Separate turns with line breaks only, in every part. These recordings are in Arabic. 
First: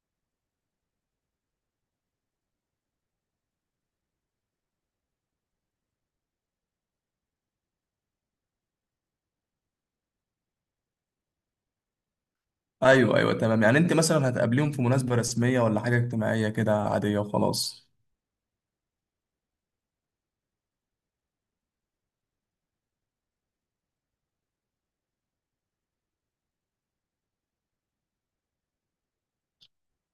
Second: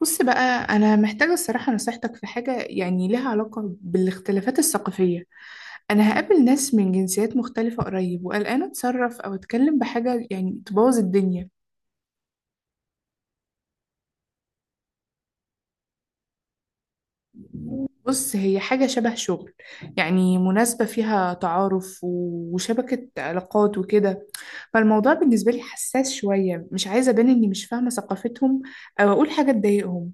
بص بقى، أنا محتاجة الصراحة نصيحتك في حاجة يعني لها علاقة بالاختلافات الثقافية. أنا هقابل ناس من جنسيات مختلفة قريب، وقلقانة أتصرف أو أتكلم بحاجة يعني تبوظ الدنيا.
ايوه، ايوه، تمام. يعني انت مثلا هتقابليهم في مناسبة رسمية ولا حاجة اجتماعية كده عادية وخلاص؟
بص، هي حاجة شبه شغل. يعني مناسبة فيها تعارف وشبكة علاقات وكده. فالموضوع بالنسبة لي حساس شوية، مش عايزة أبان إني مش فاهمة ثقافتهم، أو أقول حاجة تضايقهم.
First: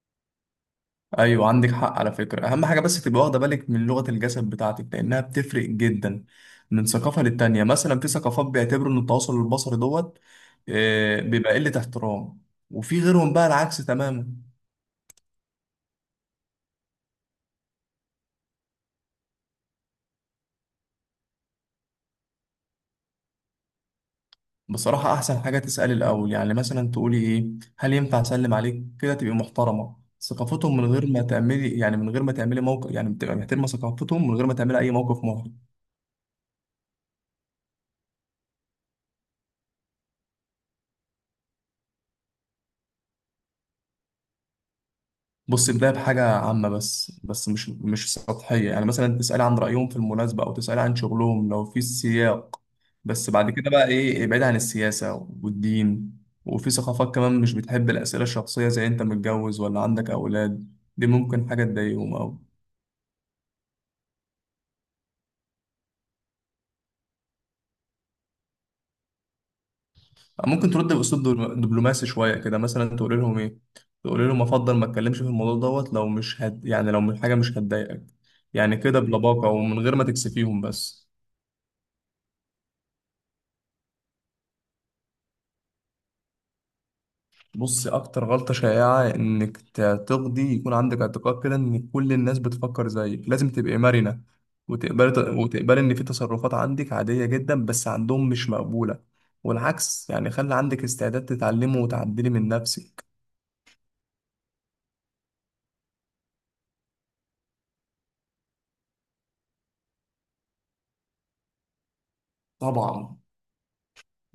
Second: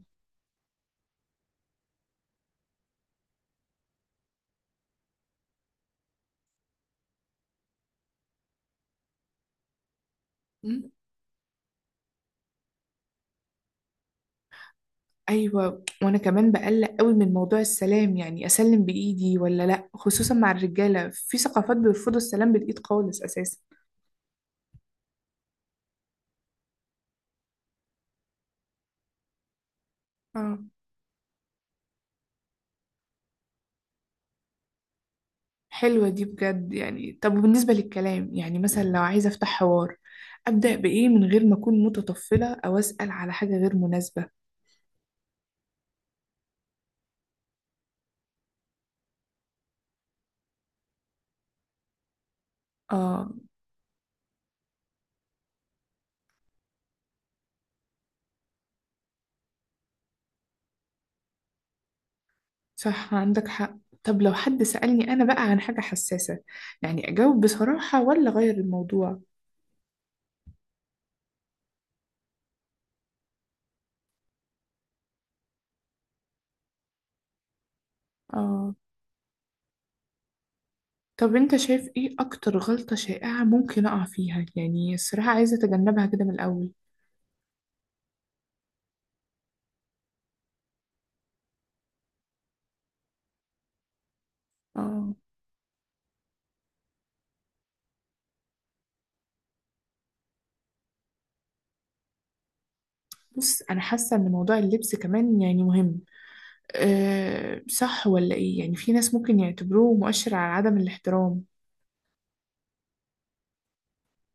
ايوه، عندك حق. على فكرة، اهم حاجة بس تبقى واخدة بالك من لغة الجسد بتاعتك لانها بتفرق جدا من ثقافة للتانية. مثلا في ثقافات بيعتبروا ان التواصل البصري دوت بيبقى قلة احترام، وفي غيرهم بقى العكس تماما.
ايوه، وانا كمان بقلق قوي من موضوع السلام، يعني اسلم بايدي ولا لا، خصوصا مع الرجاله، في ثقافات بيرفضوا السلام بالايد خالص اساسا.
بصراحة احسن حاجة تسألي الاول، يعني مثلا تقولي ايه؟ هل ينفع اسلم عليك كده تبقي محترمة
اه،
ثقافتهم؟ من غير ما تعملي موقف، يعني بتبقى محترمة ثقافتهم من غير ما تعملي اي موقف محرج.
حلوه دي بجد. يعني طب، وبالنسبه للكلام، يعني مثلا لو عايزه افتح حوار، ابدا بايه من غير ما اكون متطفله او اسال على حاجه غير مناسبه؟
بص، بداية بحاجة عامة بس مش سطحية، يعني مثلا تسألي عن رأيهم في المناسبة أو تسألي عن شغلهم لو في سياق.
اه،
بس بعد كده بقى إيه، ابعد عن السياسة والدين. وفي ثقافات كمان مش بتحب الأسئلة الشخصية زي أنت متجوز ولا عندك أولاد، دي ممكن حاجة تضايقهم أو...
صح، عندك حق. طب لو حد سالني انا بقى عن حاجه حساسه، يعني اجاوب بصراحه ولا اغير الموضوع؟
ممكن ترد بأسلوب دبلوماسي شوية كده، مثلا تقول لهم إيه؟ تقول لهم أفضل ما أتكلمش في الموضوع دوت، لو حاجة مش هتضايقك.
آه.
يعني كده بلباقة ومن غير ما تكسفيهم بس.
طب انت شايف ايه اكتر غلطة شائعة ممكن اقع فيها؟ يعني الصراحة عايزة اتجنبها كده من الاول.
بص، اكتر غلطة شائعة انك تقضي يكون عندك اعتقاد كده ان كل الناس بتفكر زيك. لازم تبقي مرنة وتقبلي
اه.
وتقبلي ان في تصرفات عندك عادية جدا بس عندهم مش مقبولة، والعكس. يعني خلي عندك استعداد تتعلمي وتعدلي من نفسك.
بص، انا حاسة ان موضوع اللبس كمان يعني مهم. أه صح، ولا ايه؟ يعني في ناس ممكن يعتبروه مؤشر على عدم الاحترام.
طبعا،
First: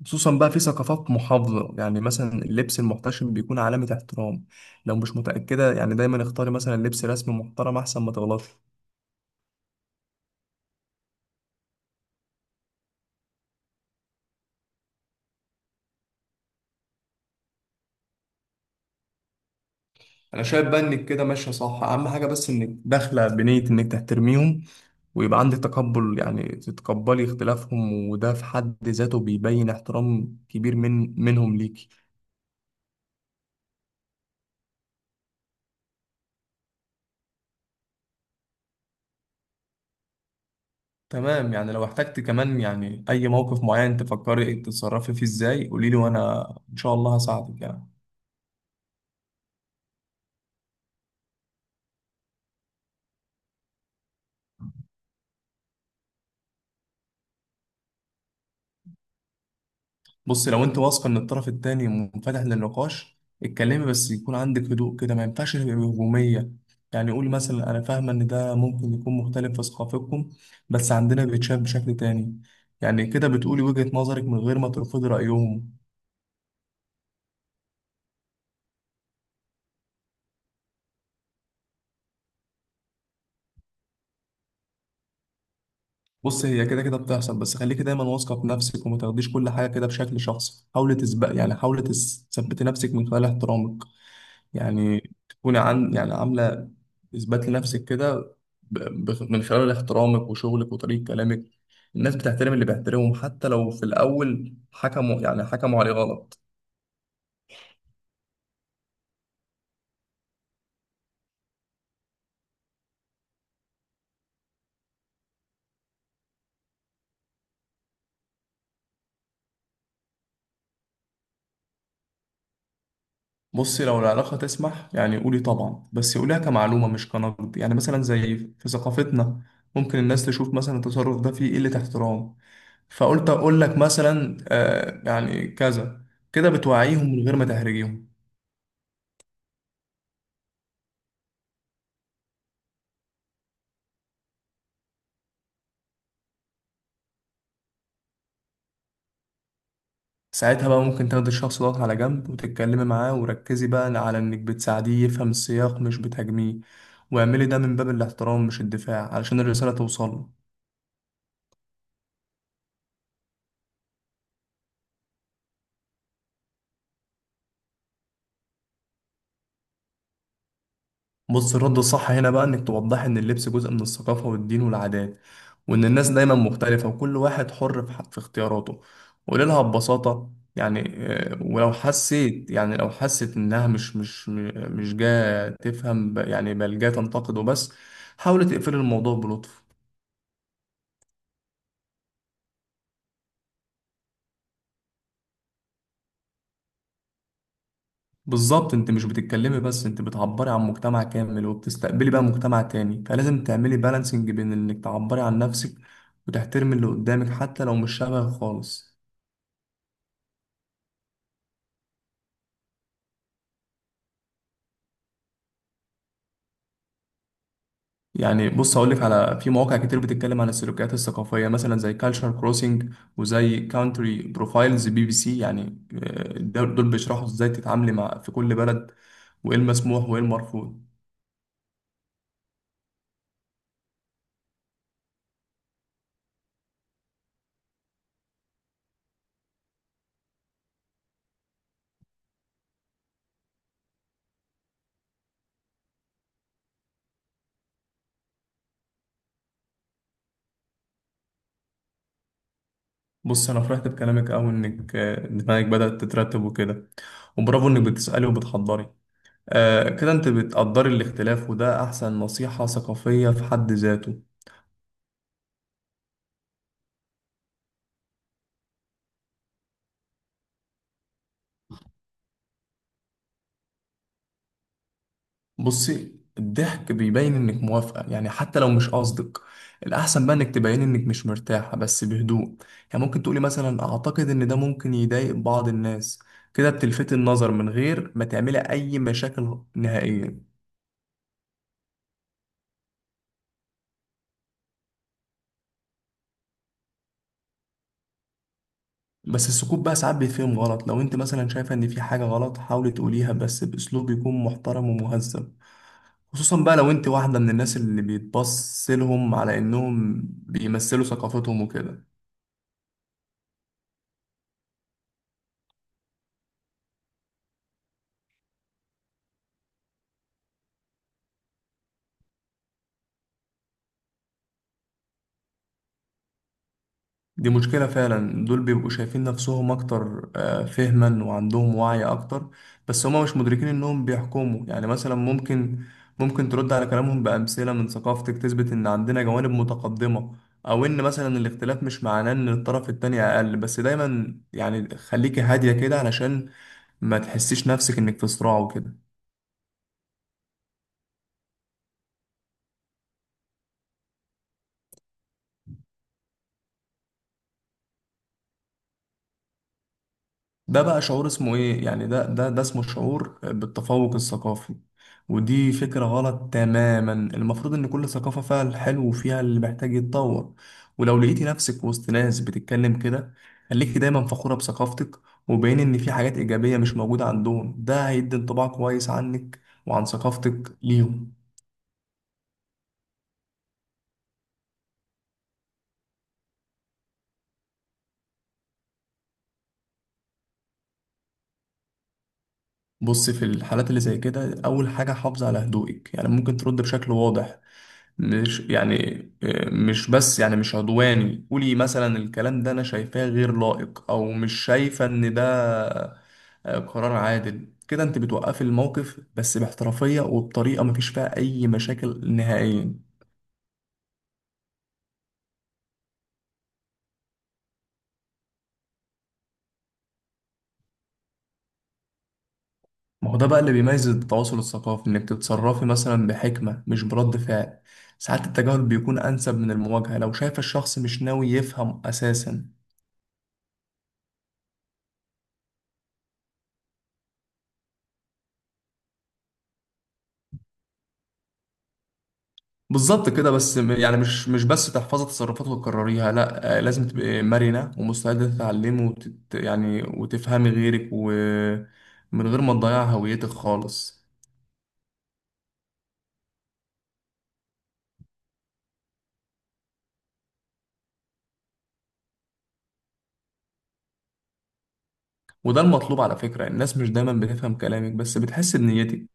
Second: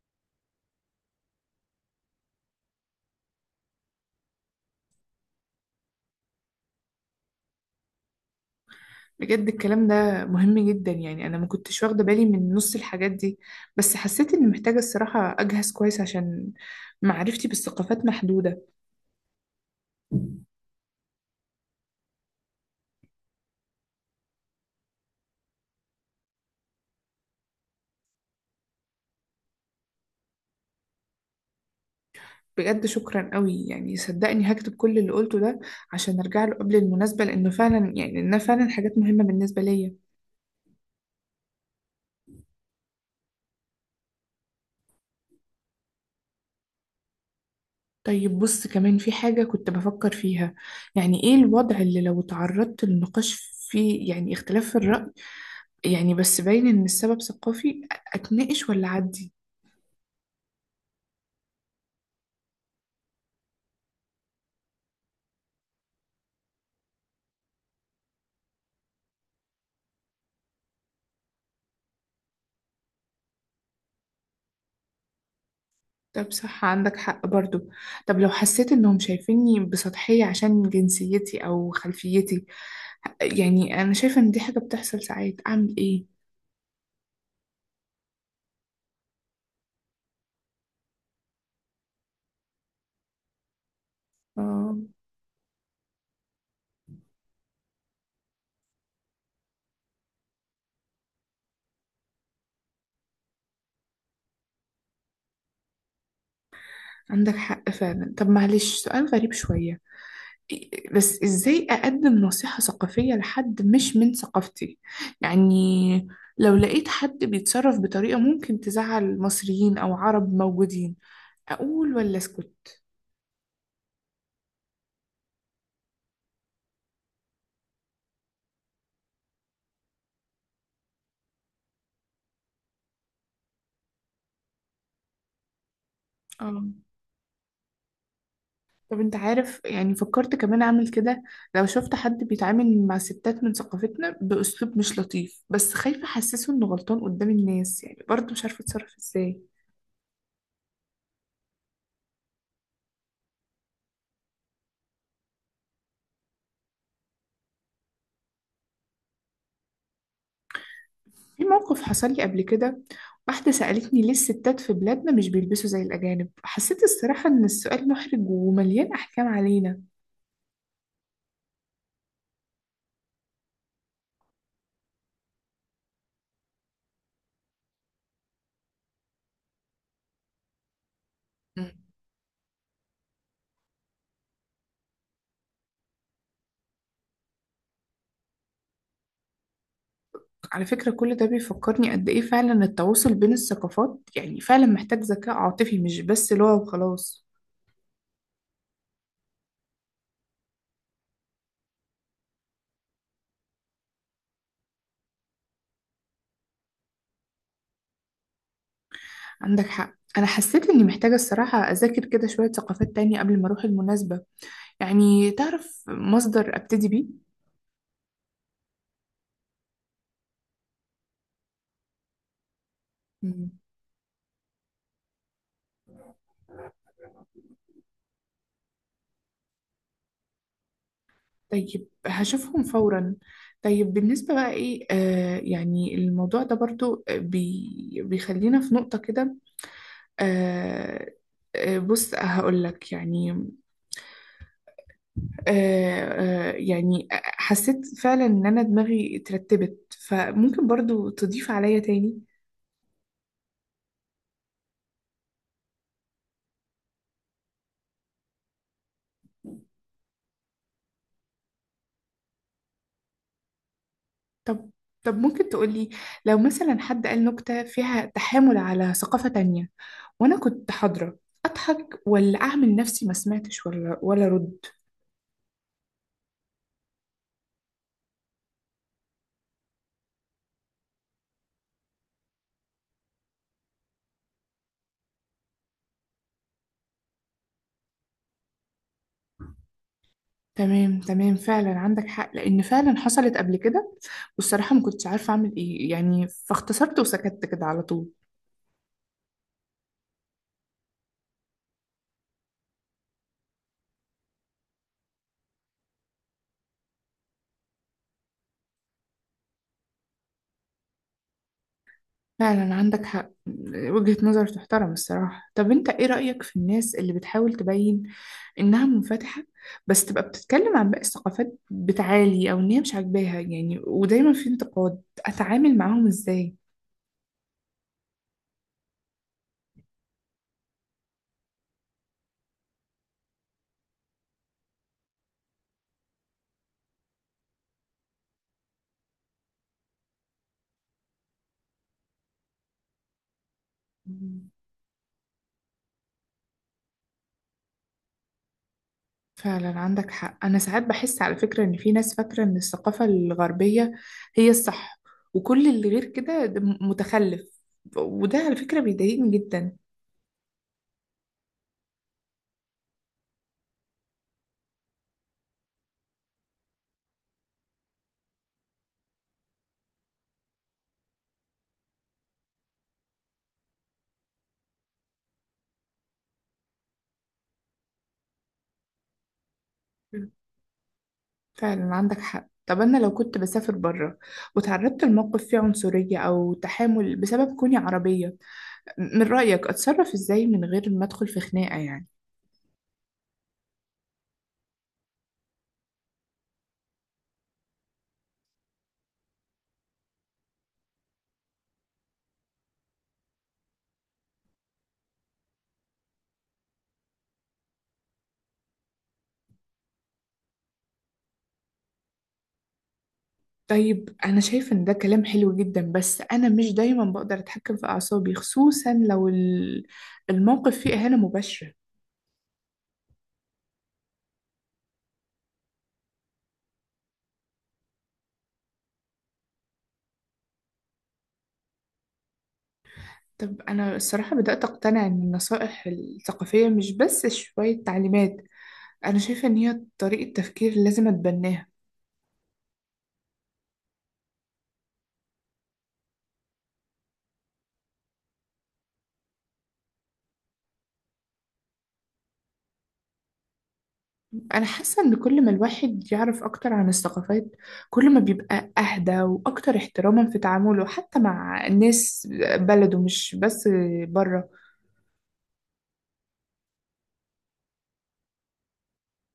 خصوصا بقى في ثقافات محافظة. يعني مثلا اللبس المحتشم بيكون علامة احترام. لو مش متأكدة، يعني دايما اختاري مثلا لبس رسمي محترم احسن ما تغلطي.
بجد الكلام ده مهم جدا، يعني انا ما كنتش واخدة بالي من نص الحاجات دي. بس حسيت اني محتاجة الصراحة اجهز كويس، عشان معرفتي بالثقافات محدودة.
انا شايف بقى انك كده ماشية صح. اهم حاجة بس انك داخلة بنية انك تحترميهم، ويبقى عندك تقبل، يعني تتقبلي اختلافهم. وده في حد ذاته بيبين احترام كبير منهم ليكي.
بجد شكرا قوي، يعني صدقني هكتب كل اللي قلته ده، عشان ارجع له قبل المناسبة، لانها فعلا حاجات مهمة بالنسبة ليا.
تمام، يعني لو احتجت كمان، يعني أي موقف معين تفكري تتصرفي فيه ازاي، قوليلي وأنا إن شاء الله هساعدك يعني.
طيب بص، كمان في حاجة كنت بفكر فيها. يعني ايه الوضع اللي لو تعرضت للنقاش فيه يعني اختلاف في الرأي، يعني بس باين ان السبب ثقافي، اتناقش ولا عدي؟
بص، لو أنت واثقة إن الطرف التاني منفتح للنقاش، اتكلمي. بس يكون عندك هدوء كده، ما ينفعش تبقي هجومية. يعني قولي مثلا: أنا فاهمة إن ده ممكن يكون مختلف في ثقافتكم، بس عندنا بيتشاف بشكل تاني. يعني كده بتقولي وجهة نظرك من غير ما ترفضي رأيهم.
طب صح، عندك حق برضو. طب لو حسيت انهم شايفيني بسطحية عشان جنسيتي او خلفيتي، يعني انا شايفة ان دي حاجة بتحصل ساعات، اعمل ايه؟
بص، هي كده كده بتحصل، بس خليكي دايما واثقه في نفسك وما تاخديش كل حاجه كده بشكل شخصي. حاولي تسبق يعني حاولي تثبتي نفسك من خلال احترامك.
آه.
يعني تكوني عن يعني عامله اثبات لنفسك كده ب- من خلال احترامك وشغلك وطريقه كلامك. الناس بتحترم اللي بيحترمهم حتى لو في الاول حكموا عليه غلط.
عندك حق فعلا. طب معلش، سؤال غريب شوية. بس ازاي اقدم نصيحة ثقافية لحد مش من ثقافتي؟ يعني لو لقيت حد بيتصرف بطريقة ممكن تزعل مصريين او عرب موجودين، اقول ولا اسكت؟
بصي، لو العلاقه تسمح يعني قولي طبعا، بس قوليها كمعلومه مش كنقد. يعني مثلا زي في ثقافتنا، ممكن الناس تشوف مثلا التصرف ده فيه قله احترام، فقلت اقول لك مثلا، آه يعني كذا. كده
اه.
بتوعيهم من غير ما تهرجيهم.
طب انت عارف، يعني فكرت كمان اعمل كده، لو شفت حد بيتعامل مع ستات من ثقافتنا باسلوب مش لطيف، بس خايفة احسسه انه غلطان قدام الناس، يعني برضه مش عارفة اتصرف ازاي.
ساعتها بقى ممكن تاخد الشخص دوت على جنب وتتكلمي معاه، وركزي بقى على انك بتساعديه يفهم السياق مش بتهاجميه. واعملي ده من باب الاحترام مش الدفاع، علشان الرسالة توصل له.
في موقف حصل لي قبل كده، واحدة سألتني ليه الستات في بلادنا مش بيلبسوا زي الأجانب، حسيت الصراحة إن السؤال محرج ومليان أحكام علينا.
بص، الرد الصح هنا بقى انك توضحي ان اللبس جزء من الثقافة والدين والعادات، وان الناس دايما مختلفة وكل واحد حر في اختياراته. قولي لها ببساطة، يعني
مم.
ولو حسيت يعني لو حست انها مش جاية تفهم، بل جاية تنتقد وبس، حاولي تقفلي الموضوع بلطف.
على فكرة كل ده بيفكرني قد إيه فعلا التواصل بين الثقافات، يعني فعلا محتاج ذكاء عاطفي مش بس لغة وخلاص.
بالظبط، انت مش بتتكلمي بس، انت بتعبري عن مجتمع كامل وبتستقبلي بقى مجتمع تاني، فلازم تعملي بالانسنج بين انك تعبري عن نفسك وتحترمي اللي قدامك حتى لو مش شبهك خالص.
عندك حق، أنا حسيت إني محتاجة الصراحة أذاكر كده شوية ثقافات تانية قبل ما أروح المناسبة. يعني تعرف مصدر أبتدي بيه؟
يعني بص هقول لك، في مواقع كتير بتتكلم عن السلوكيات الثقافيه، مثلا زي كالتشر كروسنج
مم.
وزي كاونتري بروفايلز بي بي سي. يعني دول بيشرحوا ازاي تتعاملي في كل بلد، وايه المسموح وايه المرفوض.
طيب هشوفهم فورا. طيب بالنسبة بقى ايه، يعني الموضوع ده برضو بيخلينا في نقطة كده. آه بص هقول لك يعني يعني حسيت فعلا ان انا دماغي اترتبت، فممكن برضو تضيف عليا تاني.
بص، انا فرحت بكلامك قوي انك دماغك بدات تترتب وكده، وبرافو انك بتسالي وبتحضري. كده انت بتقدري الاختلاف، وده احسن نصيحه ثقافيه في حد ذاته.
طب طب، ممكن تقولي، لو مثلا حد قال نكتة فيها تحامل على ثقافة تانية وانا كنت حاضرة، اضحك ولا اعمل نفسي ما سمعتش ولا رد؟
بصي، الضحك بيبين انك موافقة يعني حتى لو مش قصدك. الأحسن بقى انك تبين انك مش مرتاحة بس بهدوء. يعني ممكن تقولي مثلا: أعتقد ان ده ممكن يضايق بعض الناس. كده بتلفتي النظر من غير ما تعملي أي مشاكل نهائيا.
تمام تمام، فعلا عندك حق، لان فعلا حصلت قبل كده. والصراحه ما كنتش عارفه اعمل ايه، يعني فاختصرت وسكت كده على طول.
بس السكوت بقى ساعات بيتفهم غلط. لو انت مثلا شايفة ان في حاجة غلط، حاولي تقوليها بس بأسلوب يكون محترم ومهذب. خصوصا بقى لو انت واحدة من الناس اللي بيتبص لهم على انهم بيمثلوا ثقافتهم وكده.
فعلا عندك حق، وجهة نظر تحترم الصراحه. طب انت ايه رايك في الناس اللي بتحاول تبين انها منفتحه، بس تبقى بتتكلم عن باقي الثقافات بتعالي، او ان هي مش عاجباها يعني، ودايما في انتقاد، اتعامل معاهم ازاي؟
دي مشكلة فعلا. دول بيبقوا شايفين نفسهم أكتر فهما وعندهم وعي أكتر، بس هما مش مدركين إنهم بيحكموا. يعني مثلا ممكن ترد على كلامهم بأمثلة من ثقافتك تثبت إن عندنا جوانب متقدمة، أو إن مثلا الاختلاف مش معناه إن الطرف التاني أقل. بس دايما يعني خليكي هادية كده علشان ما تحسيش نفسك إنك في صراع وكده.
فعلا عندك حق، أنا ساعات بحس على فكرة إن في ناس فاكرة إن الثقافة الغربية هي الصح، وكل اللي غير كده ده متخلف، وده على فكرة بيضايقني جدا.
ده بقى شعور اسمه ايه؟ يعني ده اسمه شعور بالتفوق الثقافي. ودي فكرة غلط تماما. المفروض ان كل ثقافة فيها الحلو وفيها اللي محتاج يتطور. ولو لقيتي نفسك وسط ناس بتتكلم كده، خليكي دايما فخورة بثقافتك، وبين ان في حاجات ايجابية مش موجودة عندهم. ده هيدي انطباع كويس عنك وعن ثقافتك ليهم.
فعلا عندك حق. طب أنا لو كنت بسافر بره، وتعرضت لموقف فيه عنصرية أو تحامل بسبب كوني عربية، من رأيك أتصرف إزاي من غير ما أدخل في خناقة يعني؟
بص، في الحالات اللي زي كده اول حاجة حافظي على هدوئك. يعني ممكن ترد بشكل واضح، مش يعني مش بس يعني مش عدواني. قولي مثلا: الكلام ده انا شايفاه غير لائق، او مش شايفة ان ده قرار عادل. كده انت بتوقفي الموقف بس باحترافية وبطريقة مفيش فيها اي مشاكل نهائيا.
طيب أنا شايفة إن ده كلام حلو جدا، بس أنا مش دايما بقدر أتحكم في أعصابي، خصوصا لو الموقف فيه إهانة مباشرة.
ما هو ده بقى اللي بيميز التواصل الثقافي، انك تتصرفي مثلا بحكمة مش برد فعل. ساعات التجاهل بيكون انسب من المواجهة لو شايف الشخص مش ناوي يفهم اساسا.
طب أنا الصراحة بدأت أقتنع إن النصائح الثقافية مش بس شوية تعليمات، أنا شايفة إن هي طريقة تفكير لازم أتبناها.
بالظبط كده. بس مش بس تحفظي تصرفات وتكرريها، لا. لازم تبقي مرنة ومستعدة تتعلمي وتت يعني وتفهمي غيرك، ومن غير ما تضيعي هويتك خالص.
أنا حاسة إن كل ما الواحد يعرف أكتر عن الثقافات، كل ما بيبقى أهدى وأكتر احتراما في تعامله، حتى مع الناس بلده مش بس بره.
وده المطلوب. على فكرة الناس مش دايما بتفهم كلامك بس بتحس بنيتك.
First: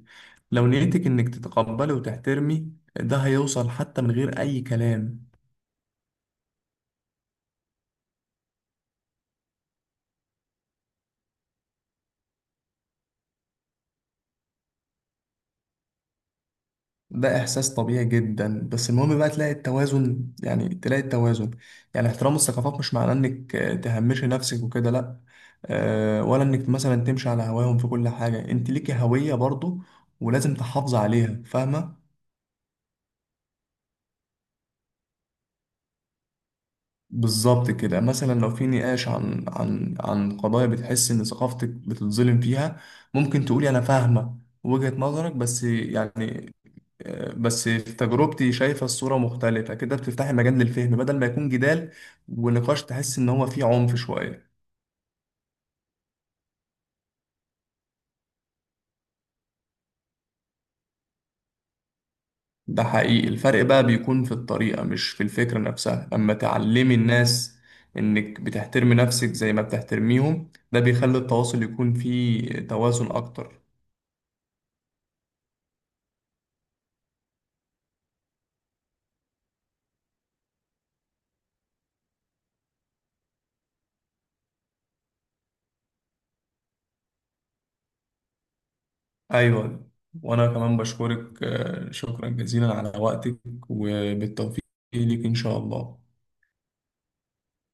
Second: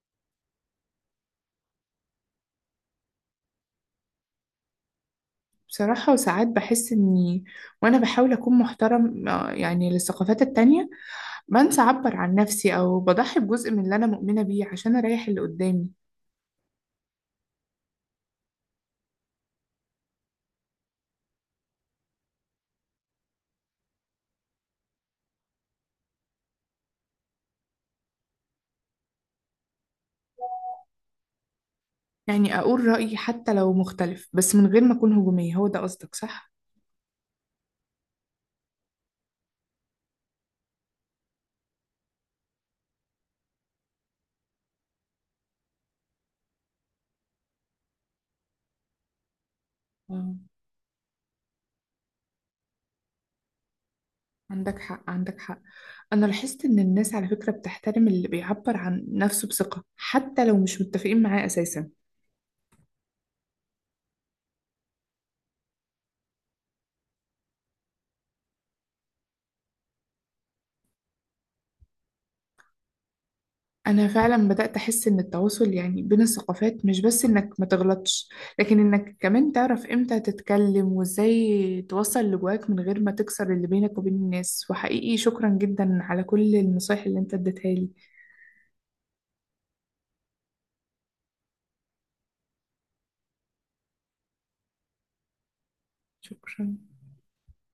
لو نيتك انك تتقبلي وتحترمي، ده هيوصل حتى من غير اي كلام.
بصراحة وساعات بحس إني وأنا بحاول أكون محترم يعني للثقافات التانية، بنسى أعبر عن نفسي أو بضحي بجزء من اللي أنا مؤمنة بيه عشان أريح اللي قدامي.
ده إحساس طبيعي جدا، بس المهم بقى تلاقي التوازن، يعني تلاقي التوازن. يعني احترام الثقافات مش معناه إنك تهمشي نفسك وكده، لأ. ولا إنك مثلا تمشي على هواهم في كل حاجة. أنت ليكي هوية برضه، ولازم تحافظي عليها، فاهمة؟
يعني أقول رأيي حتى لو مختلف، بس من غير ما أكون هجومية، هو ده قصدك صح؟
بالظبط كده. مثلا لو في نقاش عن قضايا بتحس إن ثقافتك بتتظلم فيها، ممكن تقولي: أنا فاهمة وجهة نظرك، بس يعني بس في تجربتي شايفة الصورة مختلفة. كده بتفتحي
مم.
مجال للفهم بدل ما يكون جدال ونقاش تحس إن هو فيه عنف شوية.
عندك حق، عندك حق. أنا لاحظت إن الناس على فكرة بتحترم اللي بيعبر عن نفسه بثقة، حتى لو مش متفقين معاه أساسا.
ده حقيقي. الفرق بقى بيكون في الطريقة مش في الفكرة نفسها. أما تعلمي الناس إنك بتحترمي نفسك زي ما بتحترميهم، ده بيخلي التواصل يكون فيه توازن أكتر.
أنا فعلا بدأت أحس إن التواصل يعني بين الثقافات مش بس إنك ما تغلطش، لكن إنك كمان تعرف إمتى تتكلم وإزاي توصل اللي جواك من غير ما تكسر اللي بينك وبين الناس. وحقيقي شكرا جدا على كل النصايح اللي أنت اديتها لي.
أيوة، وأنا كمان بشكرك. شكرا جزيلا على وقتك، وبالتوفيق ليك إن شاء الله.
شكرا.